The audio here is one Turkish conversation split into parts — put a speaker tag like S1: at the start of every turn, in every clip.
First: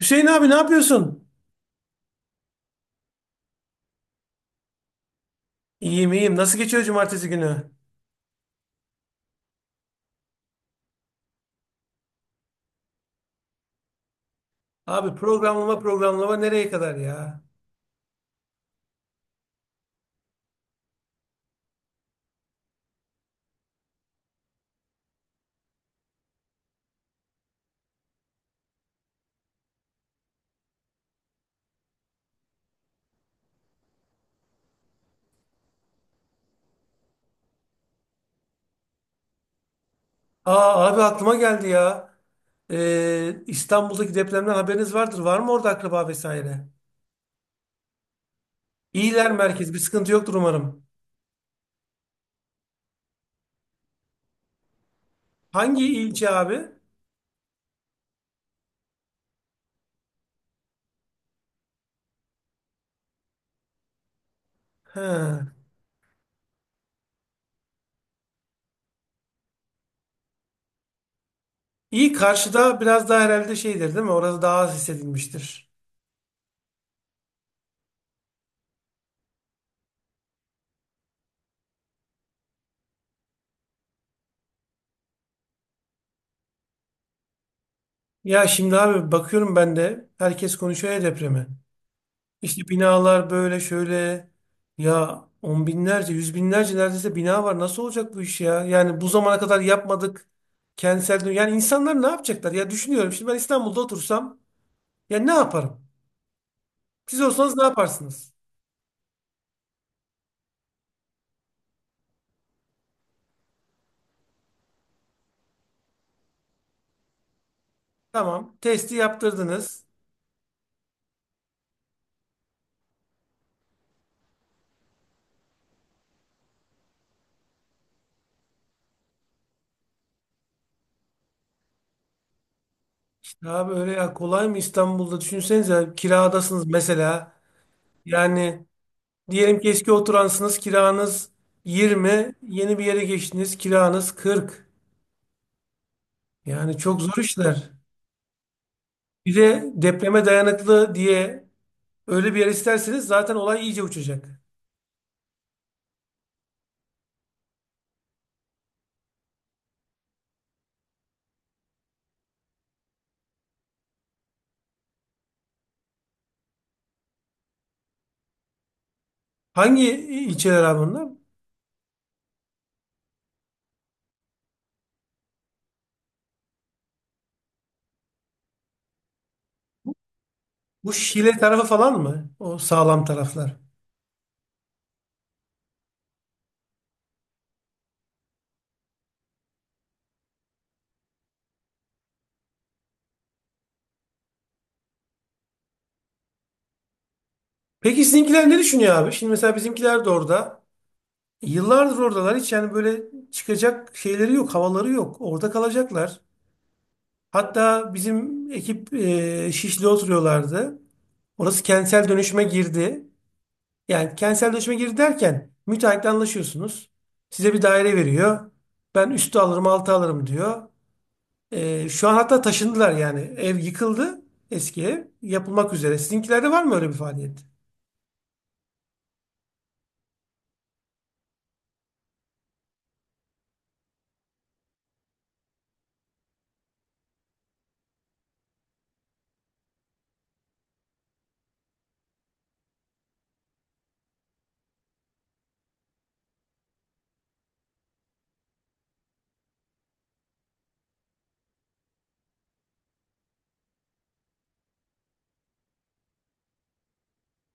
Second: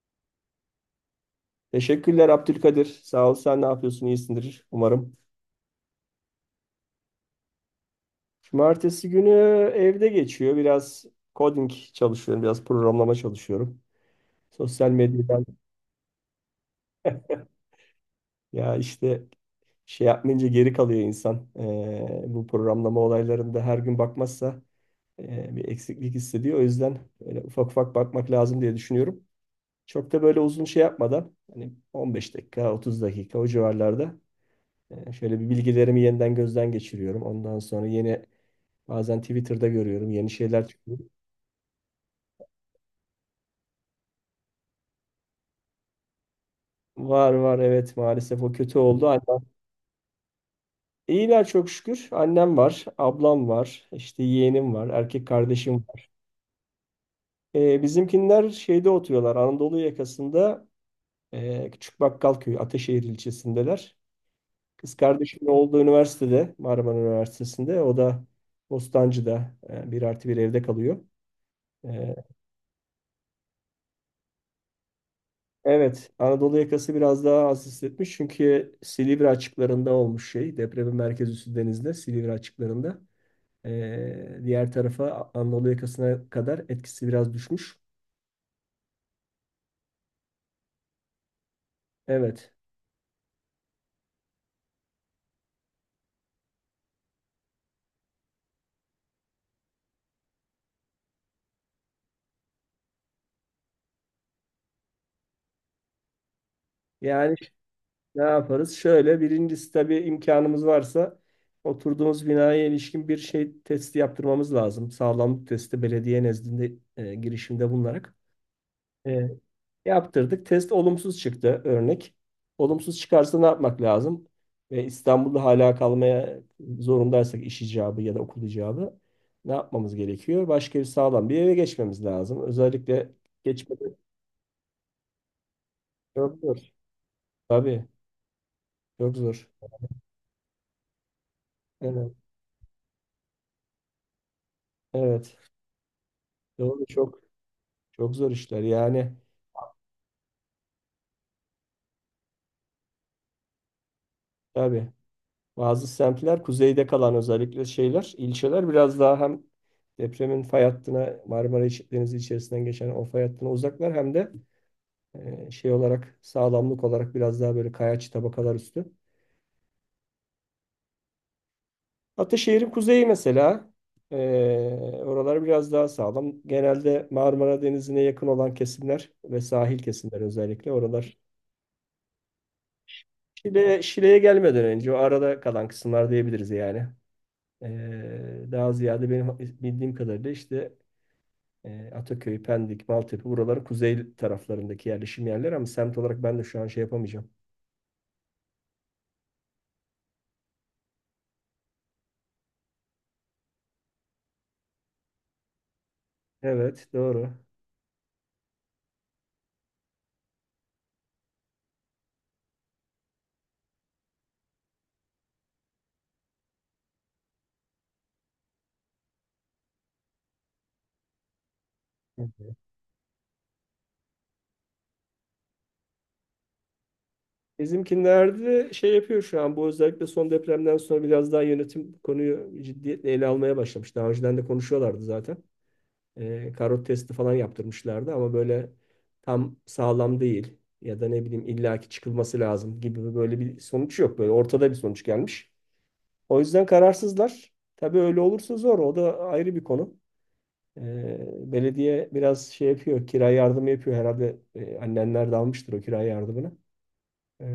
S1: Hüseyin abi, ne yapıyorsun?
S2: Teşekkürler Abdülkadir. Sağ ol. Sen ne yapıyorsun? İyisindir umarım.
S1: İyiyim, iyiyim. Nasıl geçiyor cumartesi günü?
S2: Cumartesi günü evde geçiyor. Biraz coding çalışıyorum. Biraz programlama çalışıyorum. Sosyal
S1: Abi,
S2: medyadan
S1: programlama programlama nereye kadar ya?
S2: ya işte şey yapmayınca geri kalıyor insan. Bu programlama olaylarında her gün bakmazsa bir eksiklik hissediyor. O yüzden böyle ufak ufak bakmak lazım diye düşünüyorum. Çok da böyle uzun şey yapmadan hani 15 dakika, 30 dakika o civarlarda şöyle bir bilgilerimi yeniden gözden geçiriyorum. Ondan sonra yeni, bazen Twitter'da görüyorum yeni şeyler
S1: Aa
S2: çıkıyor.
S1: abi, aklıma geldi ya. İstanbul'daki depremden haberiniz vardır. Var mı orada akraba vesaire?
S2: Var var, evet, maalesef o kötü oldu.
S1: İyiler
S2: Annem.
S1: merkez. Bir sıkıntı yoktur umarım.
S2: İyiler çok şükür. Annem var, ablam var, işte yeğenim var, erkek kardeşim
S1: Hangi
S2: var.
S1: ilçe abi?
S2: Bizimkinler şeyde oturuyorlar, Anadolu yakasında, Küçük Bakkalköy, Ateşehir ilçesindeler. Kız
S1: He.
S2: kardeşimin olduğu üniversitede, Marmara Üniversitesi'nde. O da Bostancı'da bir artı bir evde kalıyor.
S1: İyi,
S2: E,
S1: karşıda biraz daha herhalde şeydir değil mi? Orası daha az hissedilmiştir.
S2: Evet, Anadolu yakası biraz daha az hissetmiş çünkü Silivri açıklarında olmuş şey. Depremin merkez üssü denizde, Silivri açıklarında. Diğer tarafa, Anadolu yakasına kadar etkisi biraz düşmüş.
S1: Ya şimdi abi, bakıyorum ben de herkes konuşuyor ya depremi.
S2: Evet.
S1: İşte binalar böyle şöyle ya, on binlerce, yüz binlerce neredeyse bina var. Nasıl olacak bu iş ya? Yani bu zamana kadar yapmadık. Kentsel dönüşüm. Yani insanlar ne yapacaklar? Ya düşünüyorum, şimdi ben İstanbul'da otursam ya ne yaparım? Siz
S2: Yani
S1: olsanız ne
S2: ne
S1: yaparsınız?
S2: yaparız? Şöyle, birincisi tabii imkanımız varsa oturduğumuz binaya ilişkin bir şey testi yaptırmamız lazım. Sağlamlık testi, belediye nezdinde girişimde bulunarak.
S1: Tamam, testi
S2: E,
S1: yaptırdınız.
S2: yaptırdık. Test olumsuz çıktı örnek. Olumsuz çıkarsa ne yapmak lazım? Ve İstanbul'da hala kalmaya zorundaysak, iş icabı ya da okul icabı, ne yapmamız gerekiyor? Başka bir sağlam bir eve geçmemiz lazım. Özellikle
S1: Ya böyle
S2: geçmeden
S1: ya, kolay mı İstanbul'da? Düşünsenize,
S2: çok zor.
S1: kiradasınız mesela.
S2: Tabii
S1: Yani
S2: çok zor.
S1: diyelim ki eski oturansınız, kiranız
S2: Evet.
S1: 20, yeni bir yere geçtiniz, kiranız 40.
S2: Evet.
S1: Yani
S2: Doğru,
S1: çok zor
S2: çok
S1: işler.
S2: çok zor işler. Yani
S1: Bir de depreme dayanıklı diye öyle bir yer isterseniz zaten olay iyice uçacak.
S2: tabii, bazı semtler, kuzeyde kalan özellikle şeyler, ilçeler biraz daha hem depremin fay hattına, Marmara İç- Denizi içerisinden geçen o fay hattına uzaklar hem de şey olarak, sağlamlık olarak biraz daha böyle kayaç tabakalar üstü.
S1: Hangi ilçeler abi bunlar?
S2: Ataşehir'in kuzeyi mesela, e, oralar biraz daha sağlam. Genelde Marmara Denizi'ne yakın olan kesimler ve sahil kesimler, özellikle
S1: Bu
S2: oralar.
S1: Şile tarafı falan mı? O sağlam taraflar.
S2: Şile, Şile'ye gelmeden önce o arada kalan kısımlar diyebiliriz yani. Daha ziyade benim bildiğim kadarıyla işte, Ataköy, Pendik, Maltepe, buraları kuzey taraflarındaki yerleşim yerleri ama semt olarak ben de şu an şey yapamayacağım.
S1: Peki sizinkiler ne düşünüyor abi? Şimdi mesela bizimkiler de orada. Yıllardır oradalar. Hiç yani böyle çıkacak şeyleri yok, havaları yok. Orada kalacaklar.
S2: Evet, doğru.
S1: Hatta bizim ekip Şişli oturuyorlardı. Orası kentsel dönüşüme girdi. Yani kentselleşme girdi derken müteahhitle anlaşıyorsunuz. Size bir daire veriyor. Ben üstü alırım, altı alırım diyor. Şu an
S2: Hı
S1: hatta
S2: hı.
S1: taşındılar yani. Ev yıkıldı, eski ev. Yapılmak üzere. Sizinkilerde var mı öyle bir faaliyet?
S2: Bizimkilerde şey yapıyor şu an, bu özellikle son depremden sonra biraz daha yönetim bu konuyu ciddiyetle ele almaya başlamış. Daha önceden de konuşuyorlardı zaten. Karot testi falan yaptırmışlardı ama böyle tam sağlam değil ya da ne bileyim illaki çıkılması lazım gibi böyle bir sonuç yok. Böyle ortada bir sonuç gelmiş. O yüzden kararsızlar. Tabii öyle olursa zor. O da ayrı bir konu. Belediye biraz şey yapıyor, kira yardımı yapıyor herhalde. Annenler de almıştır o kira yardımını. E,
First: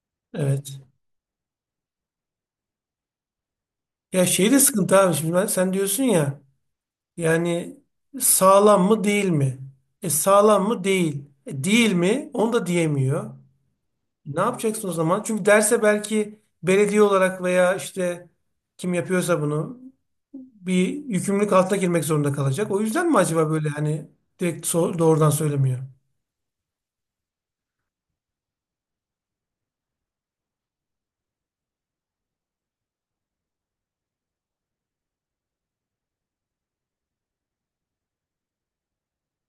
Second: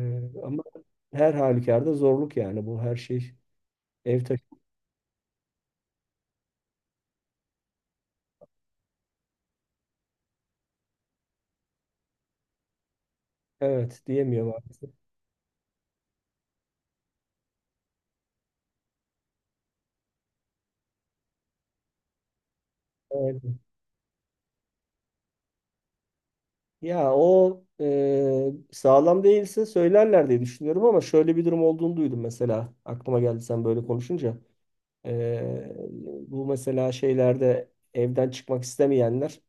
S2: ama
S1: Evet.
S2: her halükarda zorluk yani bu her şey. Ev
S1: Ya
S2: taşı.
S1: şey de sıkıntı abi. Şimdi ben, sen diyorsun ya, yani sağlam mı değil mi? E, sağlam mı değil. E, değil mi? Onu da diyemiyor.
S2: Evet,
S1: Ne
S2: diyemiyorum
S1: yapacaksın o
S2: artık.
S1: zaman? Çünkü derse belki belediye olarak veya işte kim yapıyorsa bunu bir yükümlülük altına girmek zorunda kalacak. O yüzden mi
S2: Evet.
S1: acaba, böyle hani direkt doğrudan söylemiyor?
S2: Ya o sağlam değilse söylerler diye düşünüyorum ama şöyle bir durum olduğunu duydum mesela. Aklıma geldi sen böyle konuşunca. E, bu mesela şeylerde, evden çıkmak istemeyenler,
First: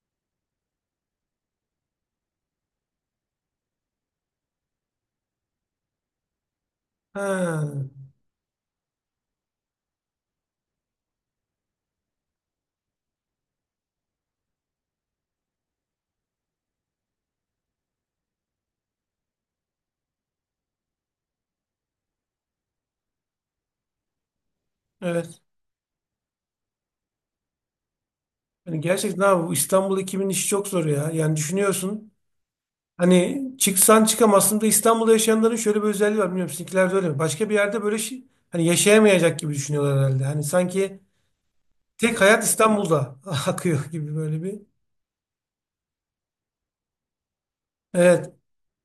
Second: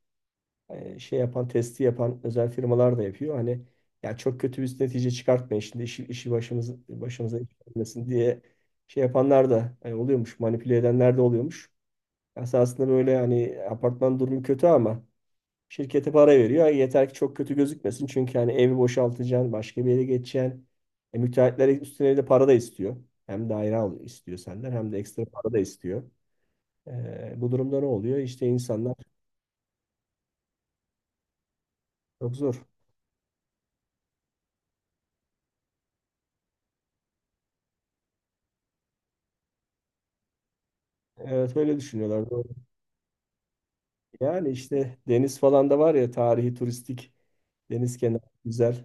S2: şey yapan, testi yapan özel firmalar da yapıyor. Hani ya çok kötü bir netice çıkartmayın şimdi, işi başımıza iş
S1: Ha,
S2: gelmesin diye şey yapanlar da hani oluyormuş, manipüle edenler de oluyormuş. Esasında böyle hani apartman durumu kötü ama şirkete para veriyor. Yeter ki çok kötü gözükmesin. Çünkü hani evi boşaltacaksın, başka bir yere geçeceksin. Müteahhitler üstüne de para da istiyor. Hem daire al istiyor senden hem de ekstra
S1: evet.
S2: para da istiyor. Bu durumda ne oluyor? İşte
S1: Yani
S2: insanlar
S1: gerçekten abi, bu İstanbul ekibinin işi çok zor ya. Yani düşünüyorsun,
S2: çok zor.
S1: hani çıksan çıkamazsın da, İstanbul'da yaşayanların şöyle bir özelliği var. Bilmiyorum, sizinkiler de öyle mi? Başka bir yerde böyle şey, hani yaşayamayacak gibi düşünüyorlar herhalde. Hani sanki
S2: Evet, öyle
S1: tek
S2: düşünüyorlar.
S1: hayat İstanbul'da akıyor gibi böyle
S2: Yani
S1: bir.
S2: işte deniz falan da var ya, tarihi, turistik, deniz kenarı
S1: Evet.
S2: güzel.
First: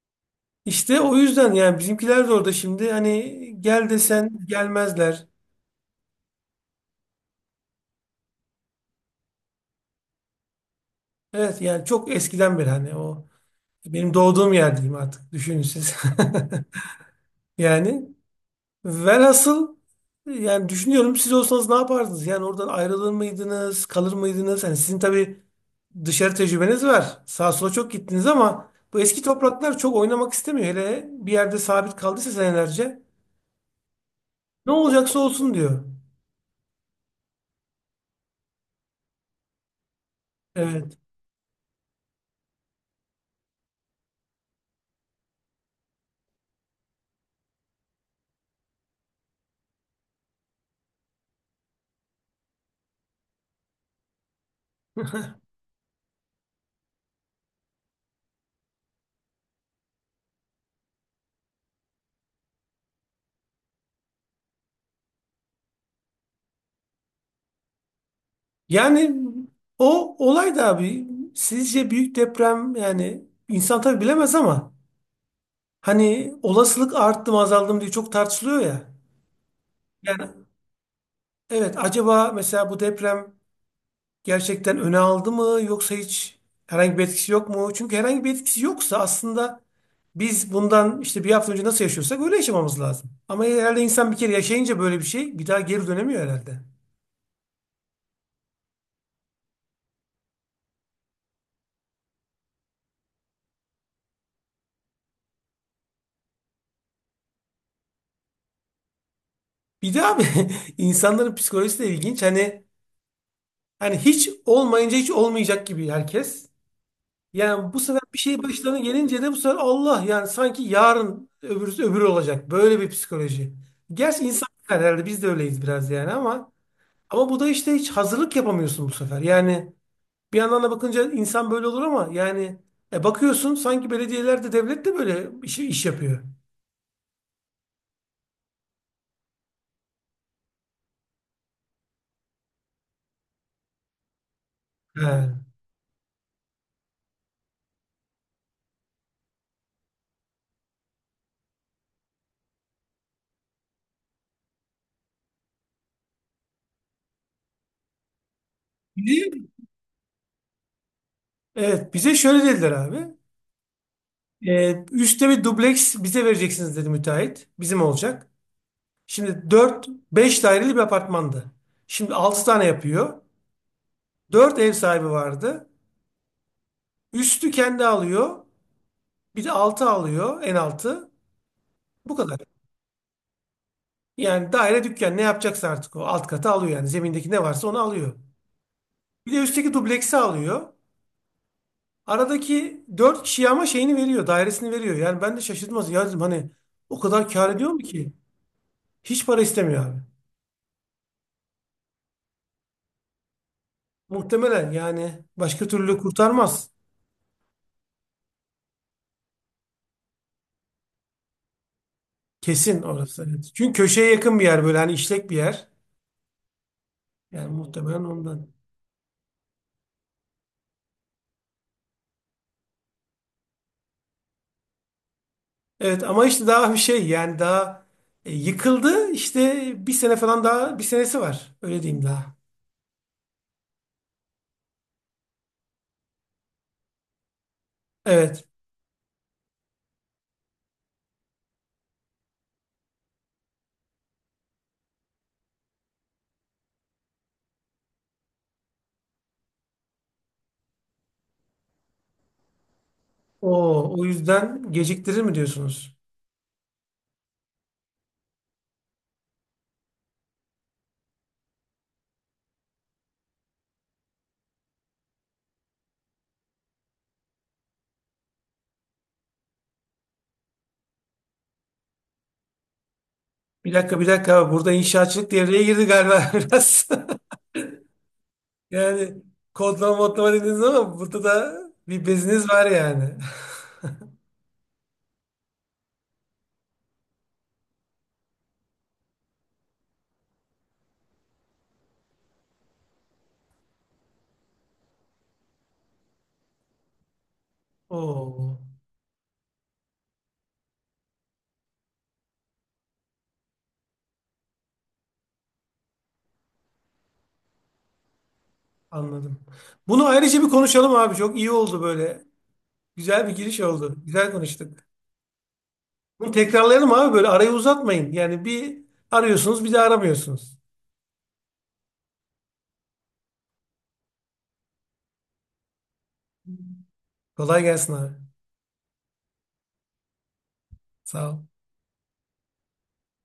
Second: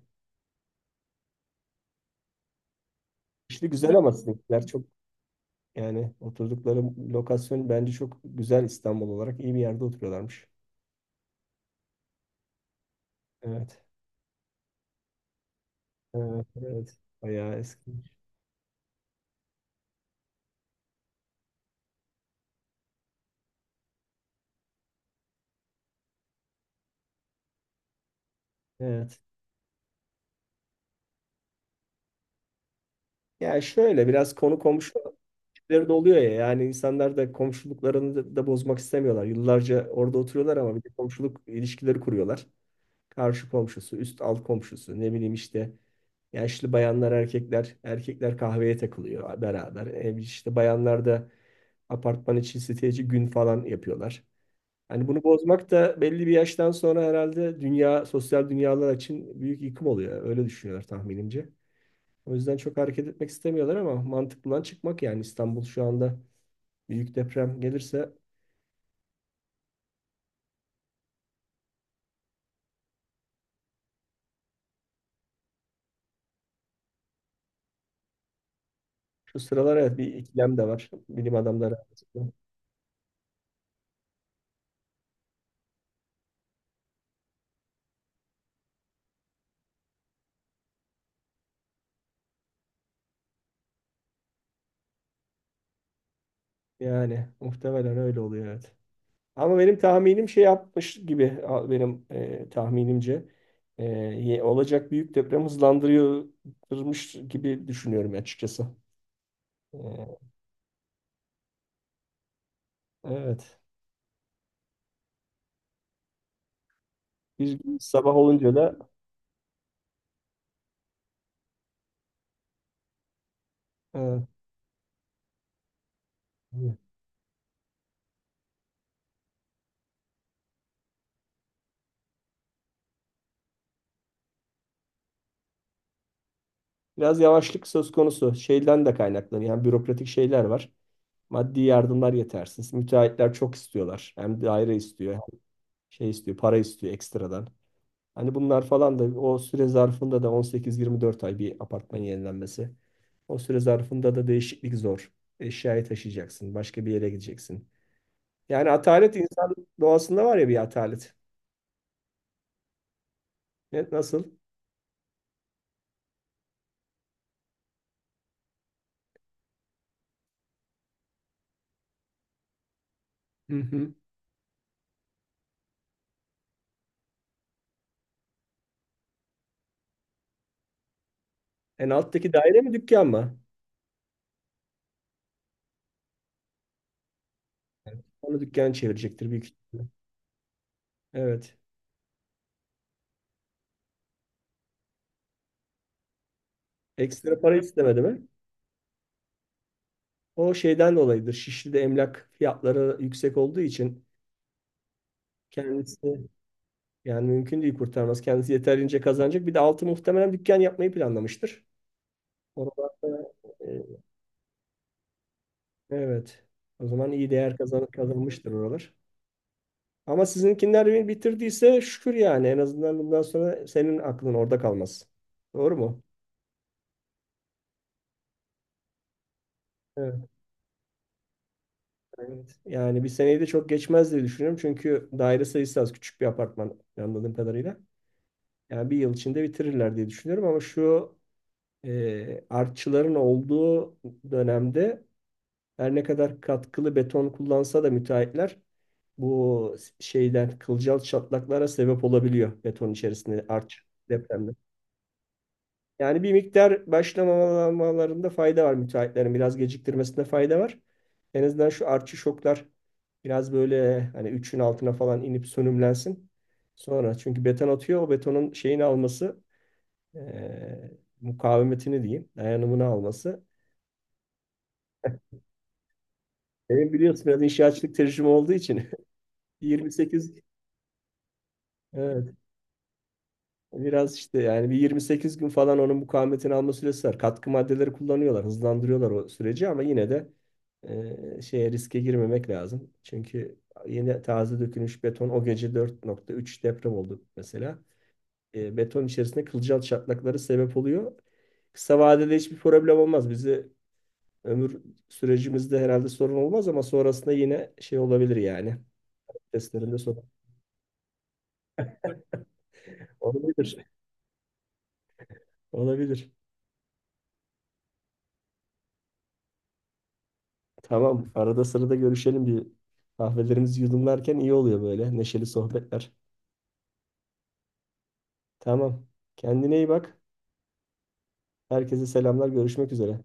S1: İşte o yüzden yani bizimkiler de orada şimdi, hani
S2: İşte
S1: gel
S2: güzel ama
S1: desen
S2: sizinkiler çok,
S1: gelmezler.
S2: yani oturdukları lokasyon bence çok güzel, İstanbul olarak iyi bir yerde oturuyorlarmış.
S1: Evet, yani çok eskiden beri, hani o
S2: Evet.
S1: benim doğduğum yer diyeyim artık, düşünün siz.
S2: Evet. Evet. Bayağı eski.
S1: Yani velhasıl, yani düşünüyorum, siz olsanız ne yapardınız? Yani oradan ayrılır mıydınız, kalır mıydınız? Hani sizin tabii dışarı tecrübeniz var. Sağa sola çok gittiniz ama bu
S2: Evet.
S1: eski topraklar çok oynamak istemiyor. Hele bir yerde sabit kaldıysa senelerce,
S2: Ya şöyle, biraz konu
S1: ne
S2: komşu
S1: olacaksa olsun diyor.
S2: ilişkileri de oluyor ya, yani insanlar da komşuluklarını da bozmak istemiyorlar. Yıllarca orada oturuyorlar ama bir de
S1: Evet.
S2: komşuluk ilişkileri kuruyorlar. Karşı komşusu, üst alt komşusu, ne bileyim işte yaşlı bayanlar, erkekler, erkekler kahveye takılıyor beraber. İşte bayanlar da apartman içi siteci gün falan yapıyorlar. Hani bunu bozmak da belli bir yaştan sonra herhalde dünya, sosyal dünyalar için büyük yıkım oluyor. Öyle düşünüyorlar tahminimce. O yüzden çok hareket etmek istemiyorlar ama mantıklıdan çıkmak, yani İstanbul şu anda büyük deprem gelirse,
S1: Yani o olay da abi, sizce büyük deprem, yani insan tabii bilemez ama hani olasılık arttı mı azaldı mı diye çok tartışılıyor ya.
S2: şu sıralar evet bir
S1: Yani
S2: ikilem de var bilim adamları
S1: evet,
S2: arasında.
S1: acaba mesela bu deprem gerçekten öne aldı mı, yoksa hiç herhangi bir etkisi yok mu? Çünkü herhangi bir etkisi yoksa aslında biz bundan işte bir hafta önce nasıl yaşıyorsak öyle yaşamamız lazım. Ama herhalde insan bir kere yaşayınca böyle bir şey, bir daha geri dönemiyor herhalde.
S2: Yani muhtemelen öyle oluyor, evet. Ama benim tahminim şey yapmış gibi benim tahminimce olacak büyük deprem hızlandırıyormuş gibi düşünüyorum açıkçası.
S1: Bir de
S2: E,
S1: abi, insanların psikolojisi de ilginç. Hani
S2: evet.
S1: Hani hiç olmayınca hiç olmayacak gibi herkes.
S2: Bir
S1: Yani bu sefer
S2: sabah
S1: bir şey
S2: olunca da
S1: başlarına gelince de bu sefer Allah, yani sanki yarın öbürü öbürü olacak. Böyle bir psikoloji.
S2: e,
S1: Gerçi insan, yani herhalde biz de öyleyiz biraz yani, ama bu da işte hiç hazırlık yapamıyorsun bu sefer. Yani bir yandan da bakınca insan böyle olur ama yani, bakıyorsun sanki belediyeler de devlet de böyle iş yapıyor.
S2: biraz yavaşlık söz konusu. Şeyden de kaynaklanıyor. Yani bürokratik şeyler var. Maddi yardımlar yetersiz. Müteahhitler çok istiyorlar. Hem daire
S1: He.
S2: istiyor, hem şey istiyor, para istiyor ekstradan. Hani bunlar falan da o süre zarfında da 18-24 ay bir apartman yenilenmesi. O süre zarfında da değişiklik zor. Eşyayı taşıyacaksın, başka bir yere gideceksin. Yani atalet
S1: Bir de-
S2: insan doğasında var ya, bir atalet.
S1: Evet, bize şöyle dediler abi.
S2: Evet, nasıl?
S1: Üstte bir dubleks bize vereceksiniz, dedi müteahhit. Bizim olacak. Şimdi 4 5 daireli bir apartmandı. Şimdi 6 tane yapıyor.
S2: Hı hı.
S1: 4 ev sahibi vardı. Üstü kendi alıyor. Bir de altı alıyor. En altı.
S2: En
S1: Bu
S2: alttaki
S1: kadar.
S2: daire mi dükkan mı?
S1: Yani daire, dükkan, ne yapacaksa artık o alt katı alıyor yani. Zemindeki ne varsa onu
S2: Evet.
S1: alıyor.
S2: Onu dükkan çevirecektir
S1: Bir de
S2: büyük
S1: üstteki
S2: ihtimalle.
S1: dubleksi alıyor.
S2: Evet.
S1: Aradaki 4 kişiye ama şeyini veriyor. Dairesini veriyor. Yani ben de şaşırdım aslında. Ya dedim hani, o kadar
S2: Ekstra
S1: kâr
S2: para
S1: ediyor mu
S2: istemedi
S1: ki?
S2: mi?
S1: Hiç para istemiyor abi.
S2: O şeyden dolayıdır. Şişli'de emlak fiyatları yüksek olduğu için
S1: Muhtemelen, yani başka türlü
S2: kendisi,
S1: kurtarmaz.
S2: yani mümkün değil kurtarması. Kendisi yeterince kazanacak. Bir de altı muhtemelen dükkan yapmayı planlamıştır.
S1: Kesin orası.
S2: Oralarda
S1: Evet. Çünkü
S2: e,
S1: köşeye yakın bir yer, böyle hani işlek bir yer.
S2: evet. O zaman iyi
S1: Yani
S2: değer kazan,
S1: muhtemelen
S2: kazanmıştır
S1: ondan.
S2: oralar. Ama sizinkiler bitirdiyse şükür yani. En azından bundan sonra senin aklın orada kalmaz. Doğru mu?
S1: Evet, ama işte daha bir şey, yani daha yıkıldı işte, bir
S2: Evet.
S1: sene falan daha, bir senesi var. Öyle diyeyim daha.
S2: Evet. Yani bir seneyi de çok geçmez diye düşünüyorum. Çünkü daire sayısı az. Küçük bir apartman anladığım kadarıyla.
S1: Evet.
S2: Yani bir yıl içinde bitirirler diye düşünüyorum. Ama şu artçıların olduğu dönemde, her ne kadar katkılı beton kullansa da müteahhitler, bu şeyden kılcal çatlaklara sebep olabiliyor beton içerisinde arç
S1: O o
S2: depremde.
S1: yüzden geciktirir mi diyorsunuz?
S2: Yani bir miktar başlamamalarında fayda var, müteahhitlerin biraz geciktirmesinde fayda var. En azından şu artçı şoklar biraz böyle hani 3'ün altına falan inip sönümlensin. Sonra çünkü beton atıyor, o betonun şeyini alması, mukavemetini diyeyim, dayanımını alması.
S1: Bir dakika, bir dakika, burada inşaatçılık devreye girdi galiba biraz.
S2: Benim biliyorsun biraz inşaatçılık tecrübem olduğu için
S1: Yani kodlama modlama
S2: 28,
S1: dediniz ama burada da bir
S2: evet.
S1: beziniz var yani.
S2: Biraz işte yani bir 28 gün falan onun mukavemetini alma süresi var. Katkı maddeleri kullanıyorlar, hızlandırıyorlar o süreci ama yine de şeye, riske girmemek lazım. Çünkü yeni taze dökülmüş beton, o gece 4.3 deprem oldu mesela.
S1: Oo,
S2: Beton içerisinde kılcal çatlakları sebep oluyor. Kısa vadede hiçbir problem olmaz. Bizi ömür sürecimizde herhalde sorun olmaz ama sonrasında yine şey olabilir yani.
S1: anladım.
S2: Testlerinde
S1: Bunu
S2: sorun
S1: ayrıca bir konuşalım abi, çok iyi oldu böyle. Güzel bir giriş
S2: olabilir.
S1: oldu. Güzel konuştuk.
S2: Olabilir.
S1: Bunu tekrarlayalım abi, böyle arayı uzatmayın. Yani bir arıyorsunuz, bir de aramıyorsunuz.
S2: Tamam. Arada sırada görüşelim, bir kahvelerimizi yudumlarken iyi oluyor böyle. Neşeli sohbetler.
S1: Kolay gelsin abi.
S2: Tamam. Kendine iyi bak.
S1: Sağ ol.
S2: Herkese selamlar. Görüşmek üzere.